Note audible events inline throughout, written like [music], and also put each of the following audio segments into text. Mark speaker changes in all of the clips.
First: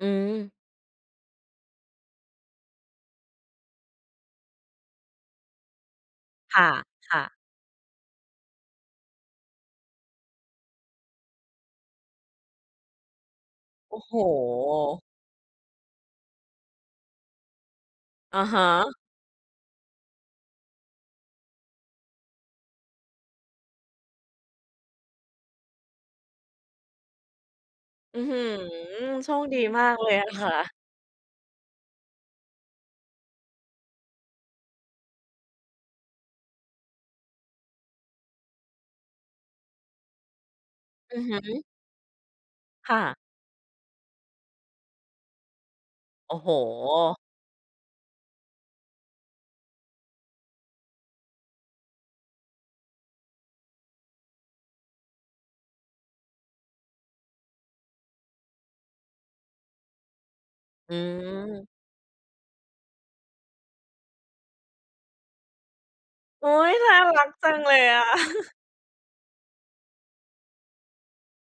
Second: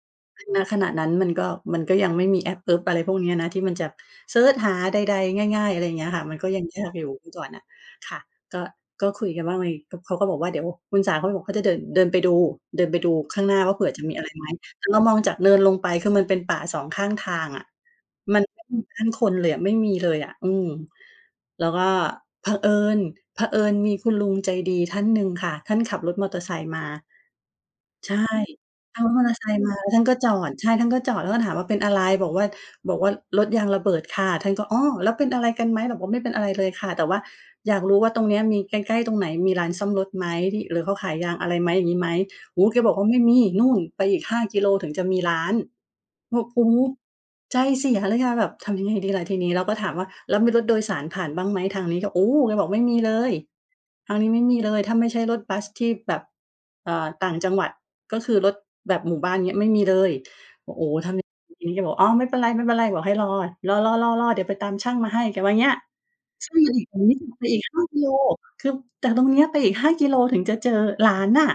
Speaker 1: อืม
Speaker 2: ณ ขณะนั้นมันก็ มันก็ยังไม่มีแอปเอิ๊บอะไรพวกนี้นะ ที่มันจะเซิร์ชหาใด ๆ ง่าย ๆ อะไรอย่างเงี้ยค่ะ มันก็
Speaker 1: ค
Speaker 2: ยั
Speaker 1: ่
Speaker 2: ง
Speaker 1: ะ
Speaker 2: ยากอยู่
Speaker 1: ค่
Speaker 2: เมื่อ
Speaker 1: ะ
Speaker 2: ก่อนน่ะ ค่ะ ก็ ก็คุยกันว่าไง ก็ เขาก็บอกว่าเดี๋ยวคุณสาเขาเลยบอกเขาจะเดิน เดินไปดู เดินไปดูข้างหน้าว่า เผื่อ
Speaker 1: โอ้
Speaker 2: จะ
Speaker 1: โ
Speaker 2: ม
Speaker 1: ฮ!
Speaker 2: ีอะไรไหม แต่เรามองจากเนินลงไป คือมันเป็นป่า 2 ข้างทางอะ
Speaker 1: อ
Speaker 2: มั
Speaker 1: ะ
Speaker 2: น
Speaker 1: ฮ
Speaker 2: ไม่มีบ
Speaker 1: ะ
Speaker 2: ้านคนเลยอะ ไม่มีเลยอะ อืม แล้วก็เผอิญ เผอิญมีคุณลุงใจดีท่านหนึ่งค่ะ ท่านขับรถมอเตอร์ไซค์มา ใช่
Speaker 1: อื้อฮือ
Speaker 2: ท่านมอเ
Speaker 1: โ
Speaker 2: ต
Speaker 1: ช
Speaker 2: อร์ไซ
Speaker 1: คด
Speaker 2: ค
Speaker 1: ี
Speaker 2: ์มา
Speaker 1: ม
Speaker 2: แล
Speaker 1: า
Speaker 2: ้ว
Speaker 1: ก
Speaker 2: ท่า
Speaker 1: เ
Speaker 2: น
Speaker 1: ล
Speaker 2: ก
Speaker 1: ย
Speaker 2: ็
Speaker 1: อ
Speaker 2: จ
Speaker 1: ะ
Speaker 2: อ
Speaker 1: ค่
Speaker 2: ด
Speaker 1: ะ
Speaker 2: ใช่ ท่านก็จอด แล้วก็ถามว่า "เป็นอะไร?" บอกว่า บอกว่า รถยางระเบิดค่ะ ท่านก็ "อ้อ แล้วเป็นอะไรกันไหม?" บอกว่าไม่เป็นอะไรเลยค่ะ แต่ว่าอยากรู้ว่าตรงเนี้ยมี ใกล้ ๆ ตรงไหนมีร้านซ่อมรถไหม มี หรือเขาขาย
Speaker 1: อือ
Speaker 2: ย
Speaker 1: ฮ
Speaker 2: างอะไร
Speaker 1: ึ
Speaker 2: ไหม อย่างงี้ไหม โอ้โฮ! แกบ
Speaker 1: ค
Speaker 2: อ
Speaker 1: ่
Speaker 2: กว่า "ไม
Speaker 1: ะ
Speaker 2: ่มี นู่นไปอีก 5 กิโลถึงจะมีร้าน"
Speaker 1: โอ
Speaker 2: โอ
Speaker 1: ้
Speaker 2: ้
Speaker 1: โ
Speaker 2: โฮ!
Speaker 1: ฮ!
Speaker 2: ใจเสียเลยอะ แบบทำยังไงดีล่ะทีนี้ เราก็ถามว่า แล้วมีรถโดยสารผ่านบ้างไหม ทางนี้ ก็ โอ้ แกบอก "ไม่มีเลย ทางนี้ไม่มีเลยถ้าไม่ใช่รถบัสที่แบบ เอ่อ ต่างจังหวัด ก็คือรถแบบหมู่บ้าน อย่างเงี้ย ไม่มีเลย" โอ้โฮ!
Speaker 1: อื
Speaker 2: ทำยังไงด
Speaker 1: ม
Speaker 2: ี แกบอก "อ้อ ไม่เป็นไร ไม่เป็นไร" บอกให้รอ "รอ ๆ ๆ ๆ เดี๋ยวไปตามช่างมาให้" แกว่าเงี้ย
Speaker 1: อุ๊ย! น่ารัก
Speaker 2: [unintelligible] ไป
Speaker 1: จั
Speaker 2: อี
Speaker 1: ง
Speaker 2: ก
Speaker 1: เล
Speaker 2: 5
Speaker 1: ย
Speaker 2: ก
Speaker 1: อ
Speaker 2: ิ
Speaker 1: ะ
Speaker 2: โล
Speaker 1: [chuckles]
Speaker 2: คือจากตรงเนี้ยไปอีก 5 กิโลถึงจะเจอร้านน่ะ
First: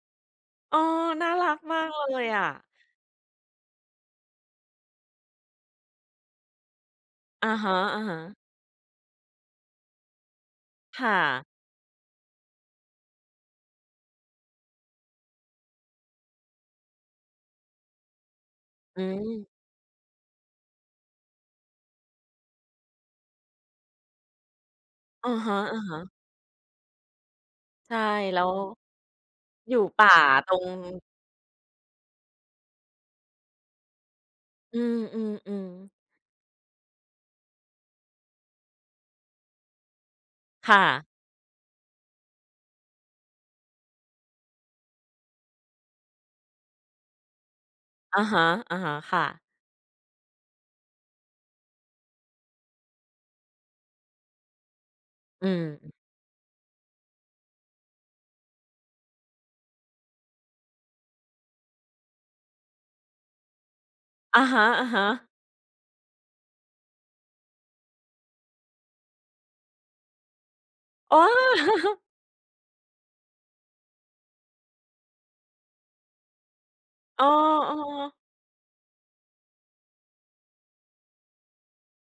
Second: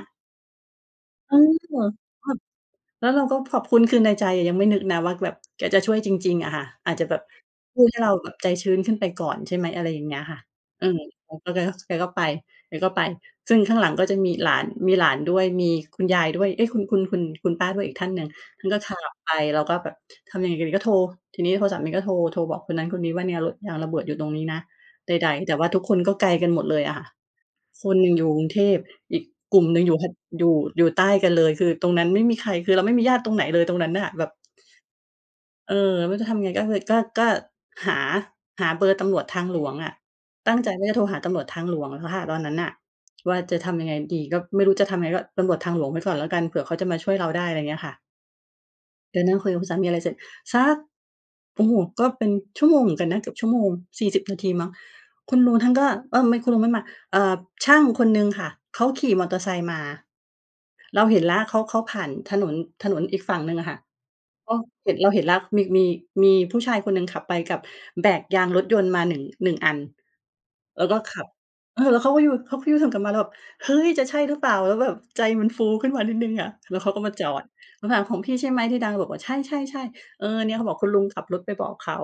Speaker 1: เออ น่า
Speaker 2: เฮ้
Speaker 1: รั
Speaker 2: ย
Speaker 1: กม
Speaker 2: แบ
Speaker 1: าก
Speaker 2: บ
Speaker 1: เลย
Speaker 2: ค่ะ
Speaker 1: อะ
Speaker 2: แล้วเราก็ขอบคุณ คือในใจยังไม่นึกนะว่าแบบ แกจะช่วยจริง ๆ อะค่ะ อาจจะแบบ
Speaker 1: อะฮะ
Speaker 2: พูดให้เราแบ
Speaker 1: ๆ
Speaker 2: บใจชื้นขึ้นไปก่อน ใช่ไหม อะไรอย่างเงี้ยค่ะ อืม
Speaker 1: ค่
Speaker 2: แล้ว
Speaker 1: ะ
Speaker 2: ก็แกก็ แกก็ไป แกก็ไป ซึ่งข้างหลังก็จะมีหลาน มีหลานด้วย มีคุณยายด้วย เฮ้ย คุณ คุณ คุณ คุณป้าด้วยอีกท่านหนึ่ง คือก็ขับ
Speaker 1: อื
Speaker 2: ออกไป
Speaker 1: ม
Speaker 2: เราก็แบบทำยังไงกันดี ก็โทร ทีนีพอสามีนี้ก็โทร โทรบอกคนนั้นคนนี้ว่าเนี่ยรถยางระเบิดอยู่ตรงนี้นะ ใ
Speaker 1: อ
Speaker 2: ด
Speaker 1: ะ
Speaker 2: ๆ แ
Speaker 1: ฮ
Speaker 2: ต่
Speaker 1: ะ
Speaker 2: ว่าทุกคน
Speaker 1: ๆ
Speaker 2: ก็ไกลกันหมดเลยอะ ค
Speaker 1: ใช
Speaker 2: น
Speaker 1: ่
Speaker 2: หนึ่งอยู่
Speaker 1: แล
Speaker 2: ก
Speaker 1: ้
Speaker 2: รุ
Speaker 1: ว
Speaker 2: งเทพ อีกกลุ่ม
Speaker 1: อย
Speaker 2: ห
Speaker 1: ู
Speaker 2: น
Speaker 1: ่
Speaker 2: ึ่งอยู่
Speaker 1: ป
Speaker 2: ภ
Speaker 1: ่า
Speaker 2: อย
Speaker 1: ต
Speaker 2: ู่
Speaker 1: รง
Speaker 2: อยู่ใต้กันเลย คือตรงนั้นไม่มีใคร คือเราไม่มีญาติตรงไหนเลยตรงนั้นน่ะ แบบ
Speaker 1: อืม
Speaker 2: เออ
Speaker 1: ๆ ๆ
Speaker 2: ไม่รู้จะทำไง ก็เลย ก็ ก็หา หาเบอร์ตำรวจทางหลวงอะ ตั้งใจ
Speaker 1: ค่
Speaker 2: ว่าจะโ
Speaker 1: ะ
Speaker 2: ทรหาตำรวจทางหลวงอะค่ะตอนนั้นน่ะว่า จะทำยังไงดี ก็ไม่รู้จะทำยังไง ก็ตำรวจทางหลวงไว้ก่อนแล้วกัน เผื่อเขาจะมาช่วยเราได้ อะไรเงี้ยค่ะ
Speaker 1: อะฮะ ๆ ค
Speaker 2: ก
Speaker 1: ่
Speaker 2: ็นั่ง
Speaker 1: ะ
Speaker 2: คุยกับคุณสามีอะไรเสร็จ สัก โอ้โฮ! ก็เป็นชั่วโมงเหมือนกันนะ เกือบชั่วโมง 40 นาทีมั้ง คุณ
Speaker 1: อื
Speaker 2: ลุงท่านก็
Speaker 1: ม
Speaker 2: เออ ทำไมคุณลุงไม่มา เอ่อ ช่างคนหนึ่งค่ะ เขาขี่มอเตอร์ไซค์มา เราเห็นแล้ว เขา เขาผ่านถนน ถนนอีกฝั่งหนึ่งอะค่ะ
Speaker 1: อะ
Speaker 2: ก็
Speaker 1: ฮะ
Speaker 2: เห็น เราเห
Speaker 1: ๆ
Speaker 2: ็นแล้ว มี มี มีผู้ชายคนหนึ่งขับไปกับแบกยางรถยนต์มา 1- 1 อัน แล้วก็
Speaker 1: อ๋
Speaker 2: ข
Speaker 1: อ
Speaker 2: ับ เออ
Speaker 1: [laughs]
Speaker 2: เขาก็ยู เขาก็ยูเทิร์นกลับมา เราแบบ เฮ้ย จะใช่รึเปล่า แล้วแบบใจมันฟูขึ้นมานิดหนึ่งอะ แล้วเขาก็มา
Speaker 1: อ้
Speaker 2: จ
Speaker 1: อ
Speaker 2: อด
Speaker 1: เอ
Speaker 2: เขาถาม
Speaker 1: อ
Speaker 2: "ของพี่ใช่ไหมที่ดัง?" เราบอกว่า ใช่ ๆ ๆ เออ เนี้ยเขาบอก คุณลุงขับรถไปบอกเขา